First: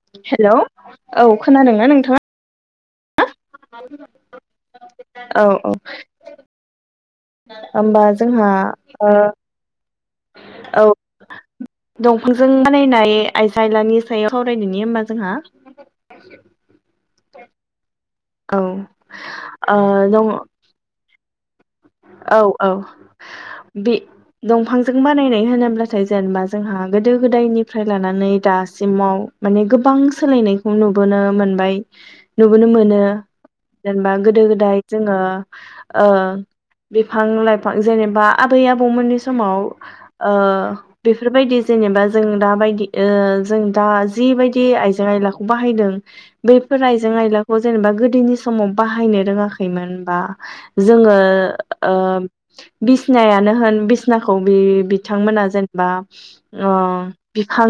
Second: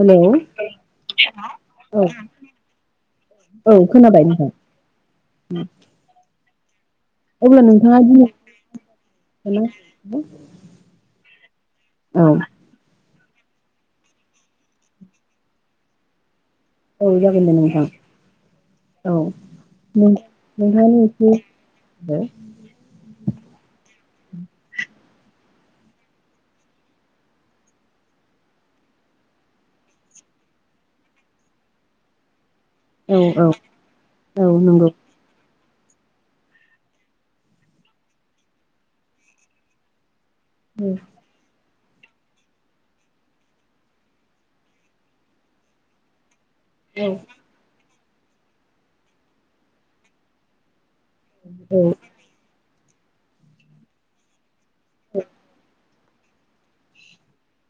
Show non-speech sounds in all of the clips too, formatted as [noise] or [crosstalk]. Hello hello औ खोनादोंना औ नोंथाङा औ खोनाबाय नोंथां औ औ अब्ला नोंथाङा होमबा जोंहा ओ दिनै औ औ दंफांजों बानायनाय आइजो आयलानि सायाव सावरायदोनि होमबा जोंहा औ जागोन दे नोंथां औ औ ओ न' दं नोंहाय [inaudible] औ औ बे दंफांजों बानायनाय होनोबा। होनब्लाथाय जेनेबा जोंहा गोदो गोदायनिफ्राय लानानै दासिमाव माने गोबां सोलायनायखौ नुबोनो मोनबाय। नुबोनो मोनो औ औ जेनबा औ गोदो गोदाय नंगौ जोङो ओ बिफां लाइफां जेनोबा आबै आबौमोननि समाव औ बेफोरबायदि। जेनेबा जों दा बायदि ओ जों दा जिबायदि आइजें आयलाखौ बाहायदों बेफोर औ आइजें आयलाखौ जेनेबा गोदो। उन्दैनि समाव बाहायनो रोङाखैमोन बा जोङो औ ओ। बिसनायानो होन बिसनाखौ बि बिथांमोना जेनोबा ओ बिफां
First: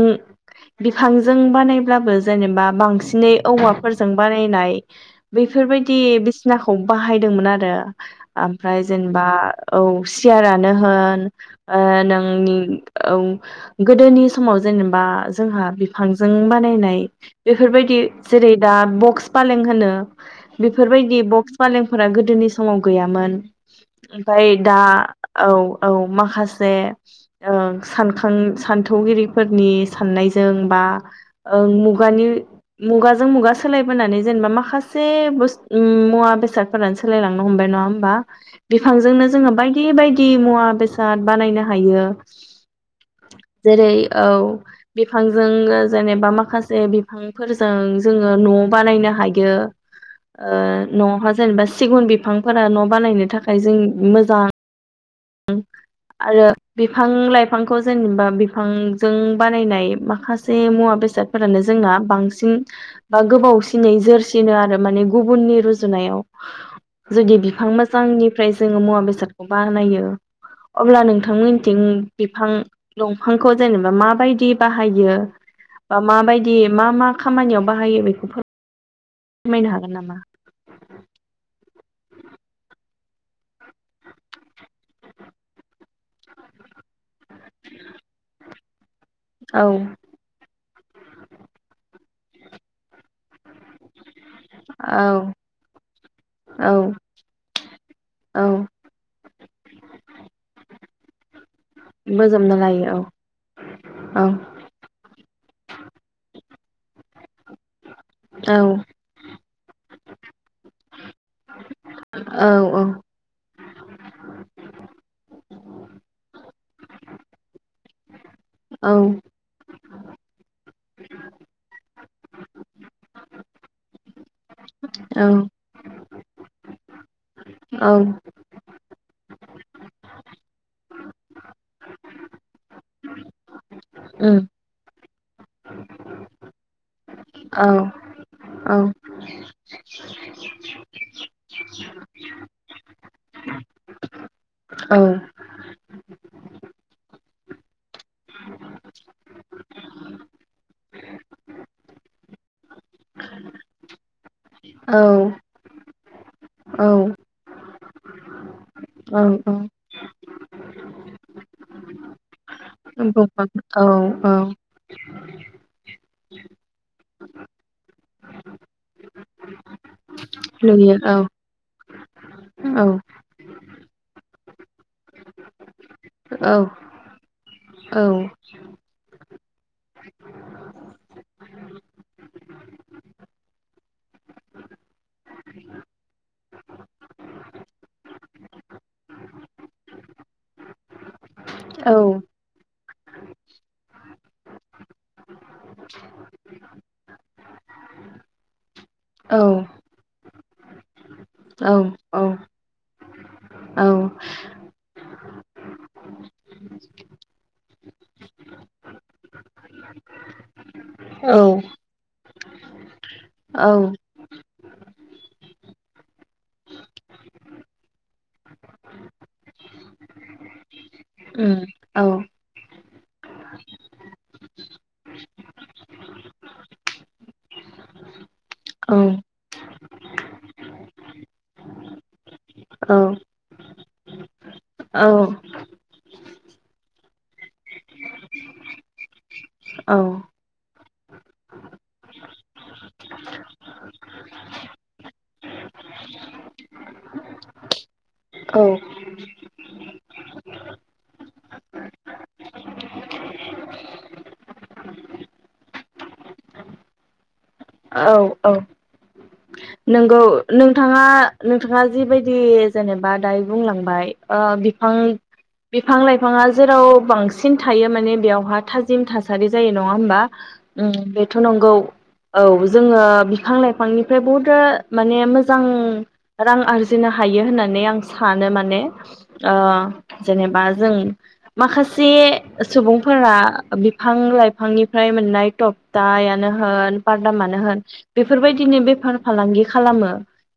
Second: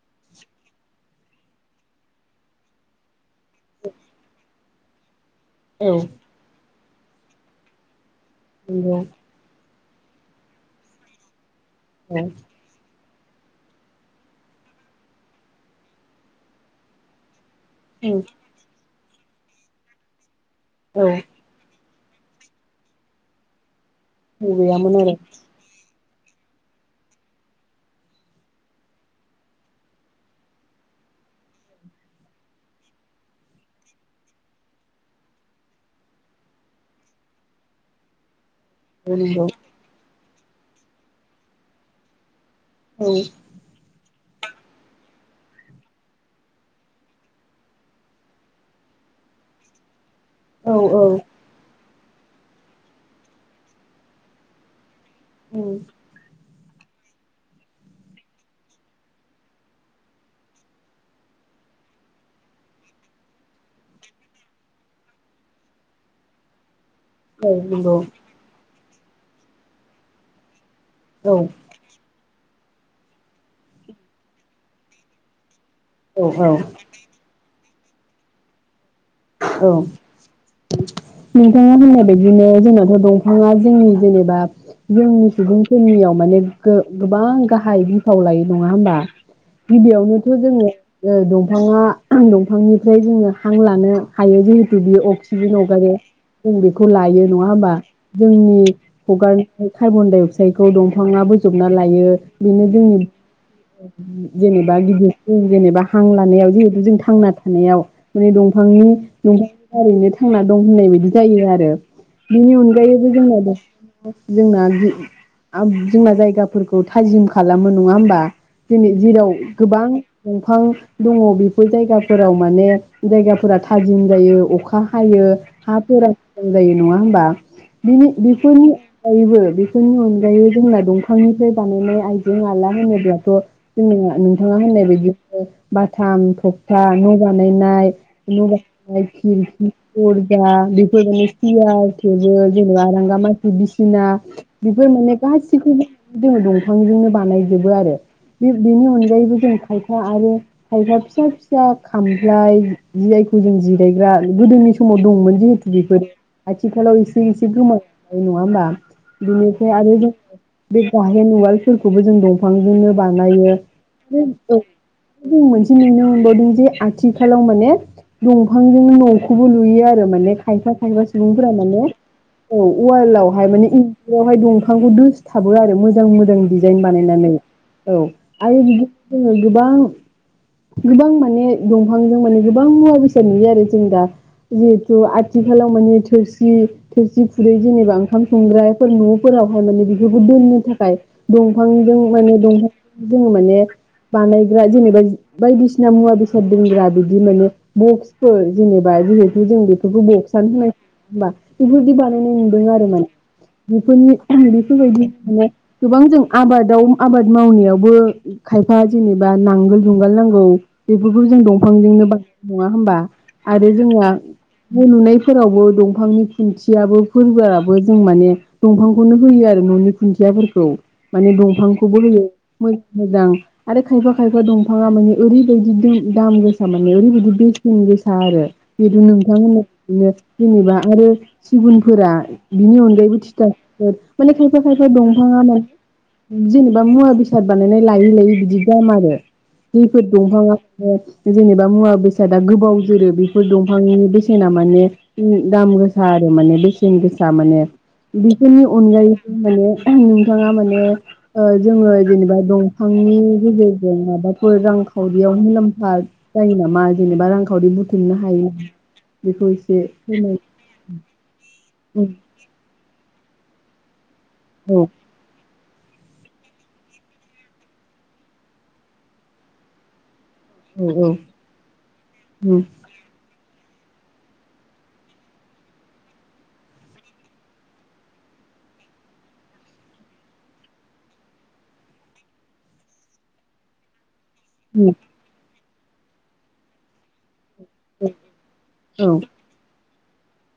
बिफांजों बानायब्लाबो जेनेबा बांसिनै औवाफोरजों बानायनाय। [inaudible] नंगौ बेफोरबायदि बिसिना खौ बाहायदोंमोन आरो ओमफ्राय जेनोबा। औ सियारानो होन। ओ औ नोंनि औ गोदोनि समाव जेनोबा जोंहा बिफांजों बानायनाय बेफोरबायदि औ जेरै दा बक्स फालें होनो। बेफोरबायदि बक्स फालें। फोरा गोदोनि समाव गैयामोन। ओमफाय दा गैयामोन आरो औ औ माखासे सानखां सान्थौगिरिफोरनि साननायजों बा मुगानि मुगाजों मुगा सोलायबोनानै जेनोबा माखासे मुवा बेसादफोरानो सोलायलांनो हमबाय नङा होमबा‌। [inaudible] औ बिफांजोंनो नंगौ जोङो बायदि बाय मुवा बेसाद बानायनो हायो। औ जेरै औ बिफांजों जेनोबा माखासे बिफांफोरजों जोङो न' बानायनो हायो। ओ औ औ नहा जेनेबा सिगुन बिफांफोरा न' बानायनो थाखाय जों मोजां औ आरो बिफां लाइफांखौ जेनेबा बिफांजों बानायनाय माखासे मुवा बेसादफोरानो जोंना बांसिन बा गोबावसिनै जोरसिनो आरो माने गुबुननि रुजुनायाव जुदि बिफां नंगौ मोजांनिफ्राय जोङो मुवा बेसादखौ बाहानायो अब्ला औ नोंथांमोनथिं बिफां दंफांखौ जेनेबा माबायदि बाहायो बा मा औ बायदि मा मा खामानियाव बाहायो बेखौ फोर औ नोंथाङा होननाय बिदिनो जोंनाथ' दंफाङा जोंनि जेनेबा जोंनि सुबुंफोरनियाव माने गोबां गाहाय बिफाव लायो नङा होमबा औ गिबियावनोथ' जोङो ओ दंफाङा दंफांनिफ्राय जोङो हां लानो हायो जिहेतु बियो औ अक्सिजेन हगारो जों बेखौ औ लायो नङा होमबा औ जोंनि हगारनाय कार्बन डाइ अक्साइडखौ दंफ थाङाबो जोबना लायो बोजबना बेनो लायो जोंनि औ औ जेनेबा गिदिर जों जेनेबा हां लानायाव जिहेथु जों थांना थानायाव माने औ दंफांनि दंफांनि थारैनो थांना दं होननाय बायदि जायो आरो औ बिनि औ अनगायैबो जोंना दा जोंना गि आबुंनाय जायगाफोरखौ थाजिम खालामो नङा होमबा। दिनै जेराव औ गोबां दंफां दङ बेफोर जायगाफोराव माने जायगाफोरा थाजिम जायो अखा हा हायो औ हाफोरा मोजां नङा होमबा औ बिनि बेफोरनि अगायबो बेफोरनि अनगायैबो जोंना दंफांनिफ्राय बानायनाय आइजें आइला होनोब्लाथ' जोंना उम नोंथाङा होननाय बायदि बाथाम थकथा न' औ बानायनाय औ [unintelligible] दरजा बेफोर माने सियार थेबोल जेनेबा आरांगा मासि बिसिना बिफोर औ माने गासिखौबो जोङो दंफांजोंनो बानायजोबो आरो बे बेनि अनगायैबो जों खायफा आरो खायफा फिसा फिसा खामफ्लाय। जियाखौ जों जिरायग्रा गोदोनि समाव औ दंमोन जिहेथु बेफोर औ आथिखालाउ ऐसे ऐसे गोमालां बाय नङाओमबा? औ औ बिनिफाय आरो जों बे गाहेन उवालफोरखौबो जों दंफां नो दंफां बानायो औ बे औ। जों मोनसे नुनो मोनबायदि जे आथिखालाव माने दंफांजों न'खौबो लुयो आरो माने खाायफा लुयो खायफा औ सुबुंफोरा माने औ उवालावहाय मानि इनजुराव हाय दंफांखौ दोसथाबो आरो मो जों मोजां औ दिजाइन बानायनानै औ आरो बिदिनो जोङो गोबां गोबां माने दंफांजों माने गोबां मुवा बेसाद नुयो आरो जों दा जिहेथु आथिखालाव माने थोरसि थोरसि खुरै जेनेबा ओंखाम संग्राफोर न'फोरावहाय माने बिखोबो दोननो थाखाय दंफांजों औ माने दंफां जोङो माने बानायग्रा जेनेबा जे बायदिसिना मुवा बेसाद दोनग्रा बिदि माने बक्सफोर जेनेबा औ जिहेथु जों बेफोरखौ बक्सान होनाय बा बेफोरदि बानायनाय नुदों आरो माने बेफोरनि बेफोरबायदि माने गोबां जों आबादाव आबाद मावनायावबो खायफा जेनेबा नांगोलजुं गाल नांगौ बेफोरखौ जों औ दफांजोंनो बन नङा होमबा आरो औ औ जोंहा बो नुनायफोरावबो दंफांनि खुन्थियाबो फोरबोआबो जों माने दंफांखौनो होयो आरो न'नि खुन्थियाफोरखौ माने उम दंफांखौबो औ होयो मोन मोजां आरो खायफा खायफा दं फाङा माने ओरैबायदि दों दाम गोसा माने ओरैबायदि बेसेन गोसा आरो बेदि औ नोंथांमोना नो जेनेबा आरो सिगुनफोरा बिनि अनगायैबो थिथाफोर माने खायफा खायफा दंफाङा मान जेनेबा मुवा बेसाद बानायनाय लायै लायै बिदि दाम आरो। औ जोयफोर दंफाङा माने जेनेबा मुवा बेसादा गोबाव जोरो बेफोर दंफांनि बेसेना माने दाम गोसा आरो माने बेसेन गोसा माने बेफोरनि अनगायैबो माने नोंथाङा माने ओ जोङो जेनेबा दंफांनि गेजेरजों मन बाफोर रांखावरियाव मुलाम्फा जायो नामा जेनेबा रांखा हदिनो खुंनो औ हायो औ बेखौ एसे नोंगौ फोरमाय नोंथाङा नो थांङा जिबायदि जेनेब बा दायो बुंलांबाय। ओ औ बिफां बिफां लाइफाङा जेराव बांसिन थायो माने बेयावहा थाजिम थासारि जायो नङा होमबा? औ उम बेथ' नंगौ औ जोङो बिफां लाइ फांनिफ्राय बहुद सो माने मोजां रां आरजिनो हायो होननानै आं सानो माने ओ जेनेबा जों माखासे सुबुंफोरा बि फां लाइफांनिफ्राय मोननाय थफ दायानो होन फारदा माने होन बेफोरबायदिनो औ बेफार खालामो।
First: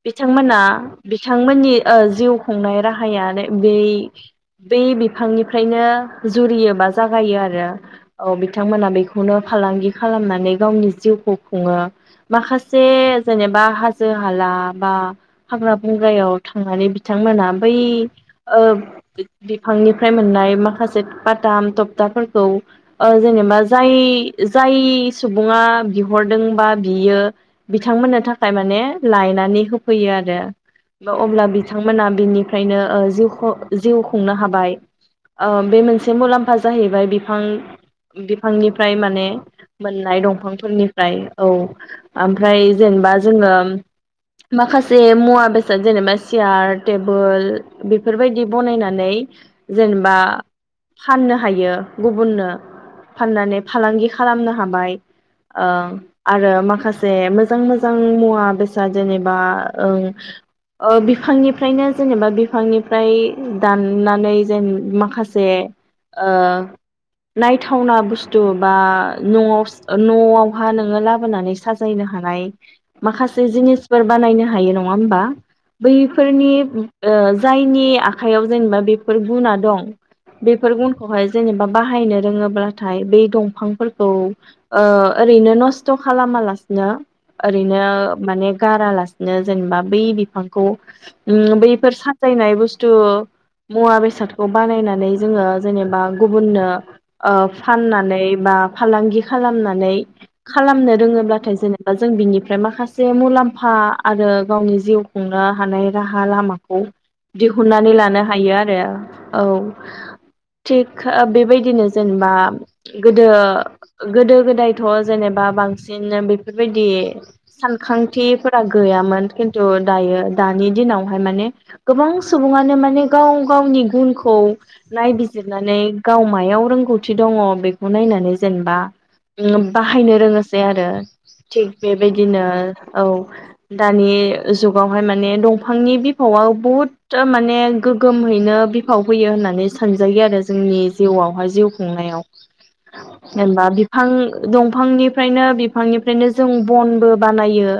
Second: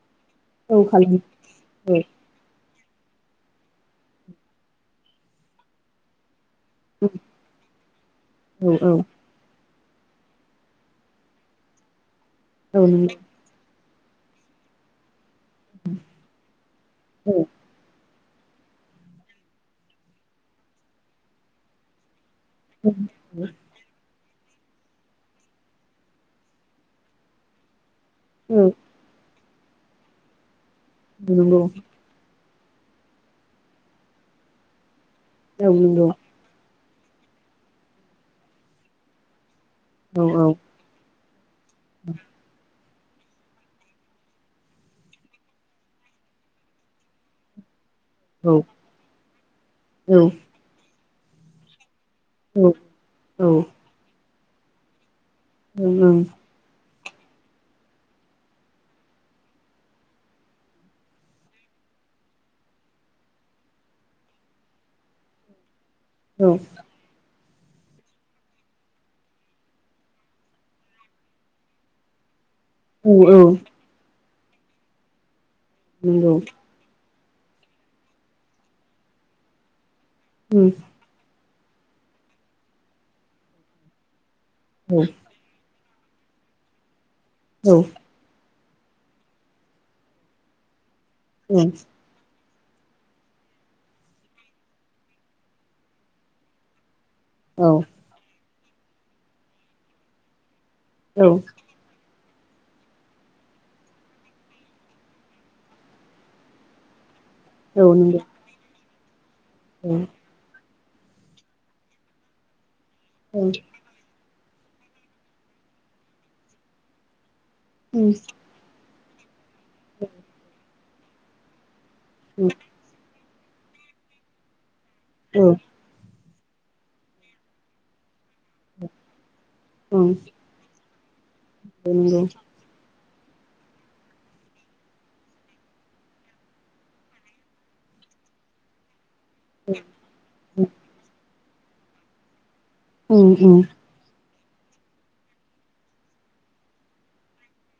बिथांमोना औ खालामो बिथांमोननि ओ जिउ खुंनाय रा [inaudible] बे बिफांनिफ्रायनो जुरियोबा जागायो आरो औ बिथांमोना औ औ बेखौनो फालांगि खालामनानै गावनि जिउखौ खुङो। औ माखासे नंगौ हाजो हाला बा हाग्रा बंग्रायाव थांनानै औ बिथांमोना बै। ओ बिफांनिफ्राय मोननाय माखासे बाताम तबथाफोर जेनेबा जाय जाय सुबुङा बिहरदों बा बियो बिथांमोनो थाखाय औ माने लायनानै होफैयो आरो अब्ला नंगौ बिथांमोना बिनि। ओमफ्रायनो जि जिउ खुंनो हाबाय ओं औ बे नंगौ मोनसे मुलाम्फा जाहैबाय बिफां बिफांनिफ्राय माने मोननाय औ दंफांफोरनिफ्राय औ आमफ्राय जेनेबा जोङो माखासे मुवा बेसाद जेनेबा सियार टेबोल बेफोरबायदि औ बनायनानै जेनेबा फाननो हायो। गुबुननो औ औ फाननानै फालांगि खालाम खालामनो हाबाय। ओं आरो माखासे। दे मोजां मो मोजां मुवा बेसाद जेनेबा बिफांनिफ्रायनो जेनेबा बिफांनिफ्राय दाननानै जेन माखासे ओ ओं औ नायथावना बुस्थु बा न'आव न'आवहा नोङो लाबोनानै साजायनो हानाय औ माखासे औ जिनिसफोर बानायनो हायो नङा होमबा? नंगौ बैफोरनि जायनि आखाइयाव जेनेबा बेफोर गुना दं। उम बेफोर गुनखौहाय जेनेबा बाहायनो रोङोब्लाथाय बै दंफांफोरखौ ओ औ ओरैनो नस खस्थ' खालामालासिनो औ ओरैनो ओं माने गारालासिनो जेनेबा बै बिफांखौ उम औ बैफोर साजायनाय बु बुस्थु मुवा बेसादखौ बानायनानै जोंङो जेनेबा गुबुननो ओ औ फाननानै बा फालांगि खालामनानै खालामनो नंगौ औ रोङोब्लाथाय जेने जों बिनिफ्राय माखासे मुलाम्फा आरो गावनि जिउ खुंनो हानाय राहा लामाखौ औ दिहुननानै उम उम औ लानो ओं हायो आरो। औ थिग बेबायदिनो जेनेबा गोदो गोदो गोदायथ' जेनेबा बांसिनो बे बेफोरबायदि सानखांथिफोरा गैया मान थ' दायो दानि दिनाव माने गोबां सुबुङानो माने गाव गावनि गुनखौ नायबिजिरनानै गाव मायाव रोंगौथि दंङ बेखौ नायनानै जेनेबा औ बाहायनो रोङोसैआरो। थिग नंगौ बेबायदिनो औ दानि जुगावहाय माने दंफांनि बिफावआ बहुद माने गोगोमहैनो बिफाव फैयो होननानै सानजायोआरो जोंनि जिउआवहाय जिव खुंनायाव उम जेनबा उम बिफां। दंफांनिफ्रायनो बिफांनि जोंनो जों बनबो बानायो।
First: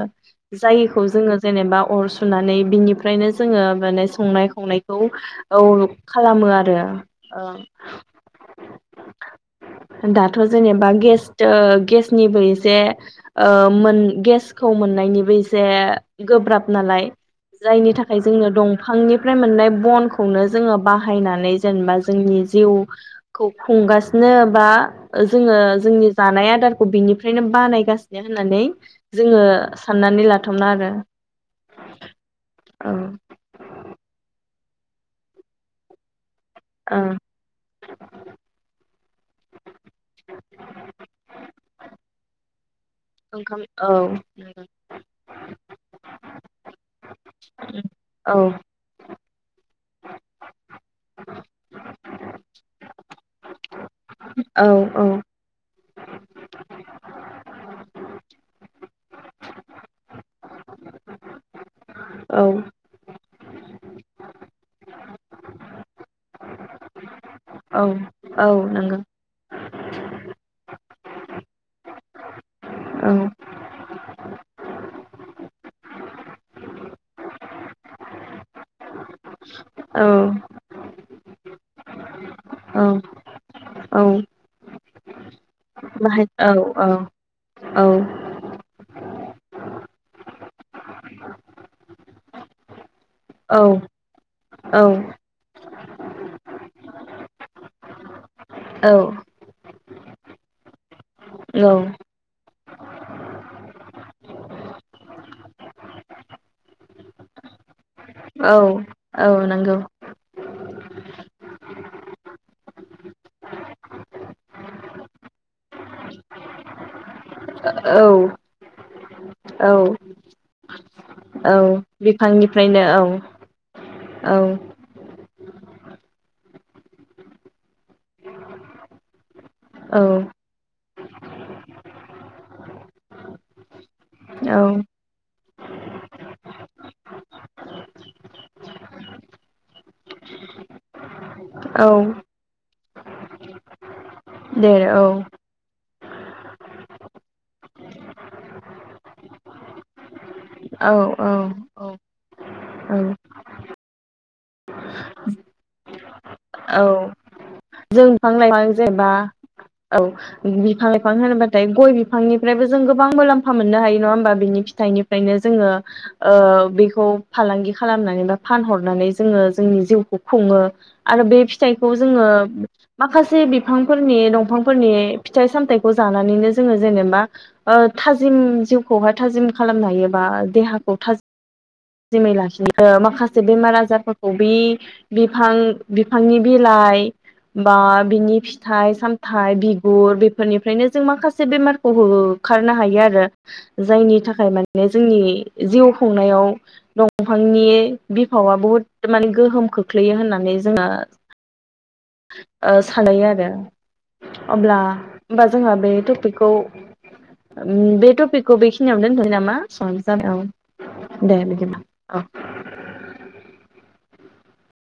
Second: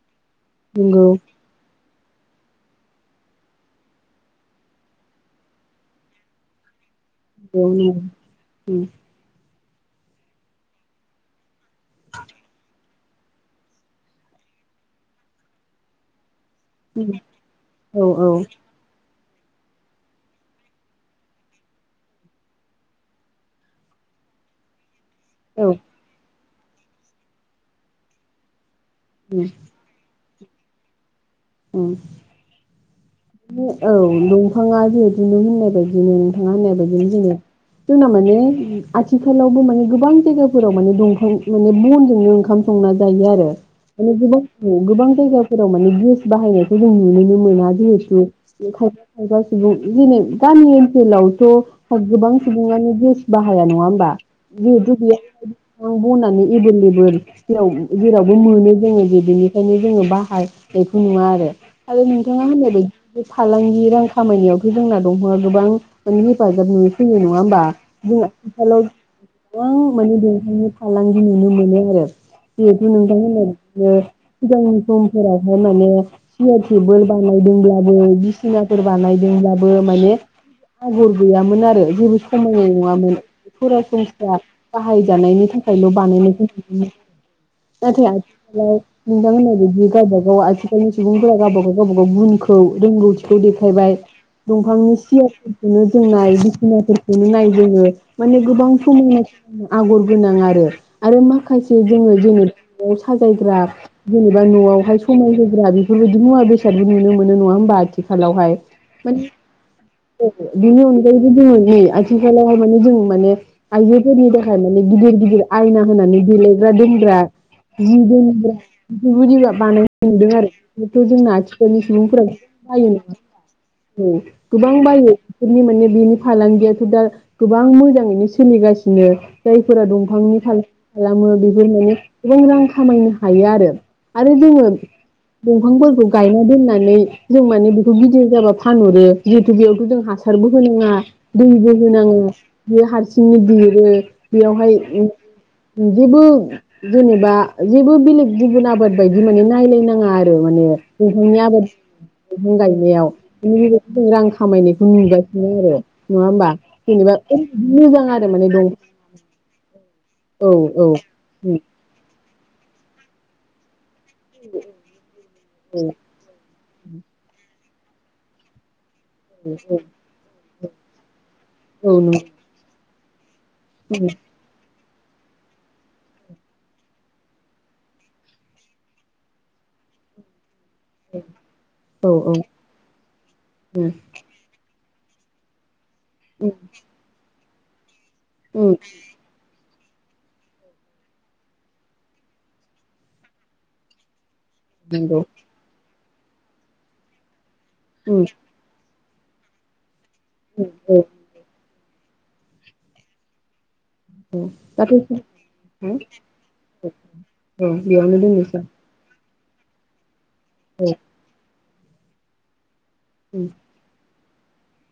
जायखौ नंगौ जोङो जेनेबा अर सुनानै बिनिफ्रायनो जोङो माने संनाय खावनायखौ औ खालामो आरो ओं [unintelligible] दाथ' जेनेबा गेस ओ गेसनिबो एसे ओ मोन गेसखौ मोननायनिबो एसे गोब्राब नालाय उम जायनि औ थाखाय औ जोंनो दंफांनि फ्राय मोननाय बनखौनो जोङो बाहायनानै जेनेबा जोंनि जिउ खौ खुंगासिनो बा ओ जोङो औ जोंनि जानाया आद दारखौ बेनिफ्रायनो बानायगासन [unintelligible] होन्नानै जोङो उम साननानै ला बुथुमना आरो। ओं औ ओ औ नंगौ। बिफाङा जिहेतु नों होननाय बायदिनो थाङा होननाय बायदिनो ओं जोङो जोंना माने उम आथिखालावबो माने गोबां जायगाफोराव माने दंफां माने बनजों ओंखाम संना जायो आरो ओंखाम औ माने गोबां जायगाफ जेराव माने गेस बाहाययै जों नुनोनो मोना जिहेतु औ बिनखाय खाबा सुबुं जेने गामि ओनसोलावथ' गोबां सुबुङानो गेस बाहाया नङा होमबा औ बिदि गैया औ बनानो एबोललेबोल जेराव जेरावबो मोनो जोङो जे बिनिखायनो जोङो बाहाय खै द नङा आरो आरो नोंथाङा औ होननाय बायदि फालांगि रां खामानियावथ' जोंना दंफांआ गोबां माने हेफाजाब हो होयो नङा होमबा। औ औ [unintelligible] हालौ नंगौ गोबां माने बेनिखायनो फालांगि नुनो मोनो आरो जिहेथु औ नोंथांमोना बि सिगांनि समफोराव माने सियार टेबोल बानायदोंब्लाबो बिसिनाफोर बानायदोंब्लाबो औ माने आगर गैयामोन आरो जेबो समायनाय औ नङामोन औ सरासनस्रा बाहायजानायनि थाखा खायल' बाहाय औ औ बानायनाय [unintelligible] औ नाथाय आथिखालाव नोंथां होनायबादि गावबा गा ग आथिखालनि सुबुंफोरा गावबा गाव गावबा गाव गुनखौ रोंगौथि खौ औ देखायबाय। दंफांनि सियारफोरखोनो जों नाय बिसिनाफोरखौनो नाय जोङो माने गोबां औ समायनासिन आगर गोनां आरो आरो माखासे जोङो जेनेबा न'आव साजायग्रा जेनेबा न'आवहाय स समाय होग्रा बेफोरबायदि मुवा बेसादबो नुनो मोनो नङा होमबा औ आथिखालावहाय माने औ नंगौ बेनि अनगायैबो जोङो नै आथिखालावहाय माने जों माने आयजोफोरनि बो [unintelligible] माने गिदिर गिदिरा आयना होनानै देलेग्रा दोनग्रा जि औ दोनग्रा बिबादि औ बाना नुदों आरो बेखौ जोंना औ आथिखालनि सबुंफोरा बिफांनिफ्रायनो बायो औ औ गोबां बायो बेफोरनि माने बिनि फालांगियाथ' दा गोबां मोजाङैनो सोलिगासिनो जायफोरा औ दंफांनि‌‌ फालांगि खालामो बेफोर माने गोबां रां खामायनो हायो आरो आरो औ गोबोन दंफांफोरखौ गायनो दोननानै जों माने बेखौ गिदिर जाबा फानहरो जिहेथु बेयावथ' जों हासारबो होनाङा। दैबो औ होनाङा बियो हारसिंनो देरो बेयावहाय देर औ जेबो जेनेबा जेबो बेलेग गुबुन आबाद बायदि माने नायलाय [unintelligible] [unintelligible] माने औ नोंथांनि औ आबाद [unintelligible] औ [unintelligible] फां गायनायाव बि [unintelligible] जों रां खामायनायखौ नुगासिनो आरो नङा होमबा? औ जेनेबा मोजां जों आरो बिफां माने दं लाइफां जेनेबा औ औ औ बिफां लाइफां होनोबाथाय गय बिफ बिफांनिफ्रायबो जों गोबां मुलाम्फा मोननो हायो। नङा होनबा बिनि फिथनिफ्रायनो जोङो ओ बेखौ फालांगि खालामनानै बा फानहरनानै जोङो जोंनि जिउखौ खुङो आरो बे फिथाइखौ जोङो माखास से बिफांफोरनि दंफां फोरनि फिथाइ सामथखौ जानानैनो जोङो जेनेबा ओ‌ थाजिम जिउखौहाय थाजिम खालामनो हायो बा देहा अ था औ नंगौ औ जिमै‌ लाखिनो माखासे बेमार औ आजारफोरखौ बे बिफां बिफांनि बिलाइ बा बिनि फिथाइ सामथाइ बि गुर बेफोरनिफ्रायनो जों माखासे बेमारखौ होखारनो हायो आरो जायनि थाख थाखाय माने नंगौ जोंनि जिउ खुंनायाव [unintelligible] आंनि बिफावा बुहुद माने गोहोमखो खोख्लैयो होननानै जोङो औ ओ सानै आरो अब्ला दाथ' होमबा जोंहा बे टपिकखौ औ उम बे बेयावनो टपिकखौ दोननोसै आं बेखिनियावनो दोनथ'नि नामा? औ [unintelligible] [unintelligible] दे बिदिब्ला अ। उम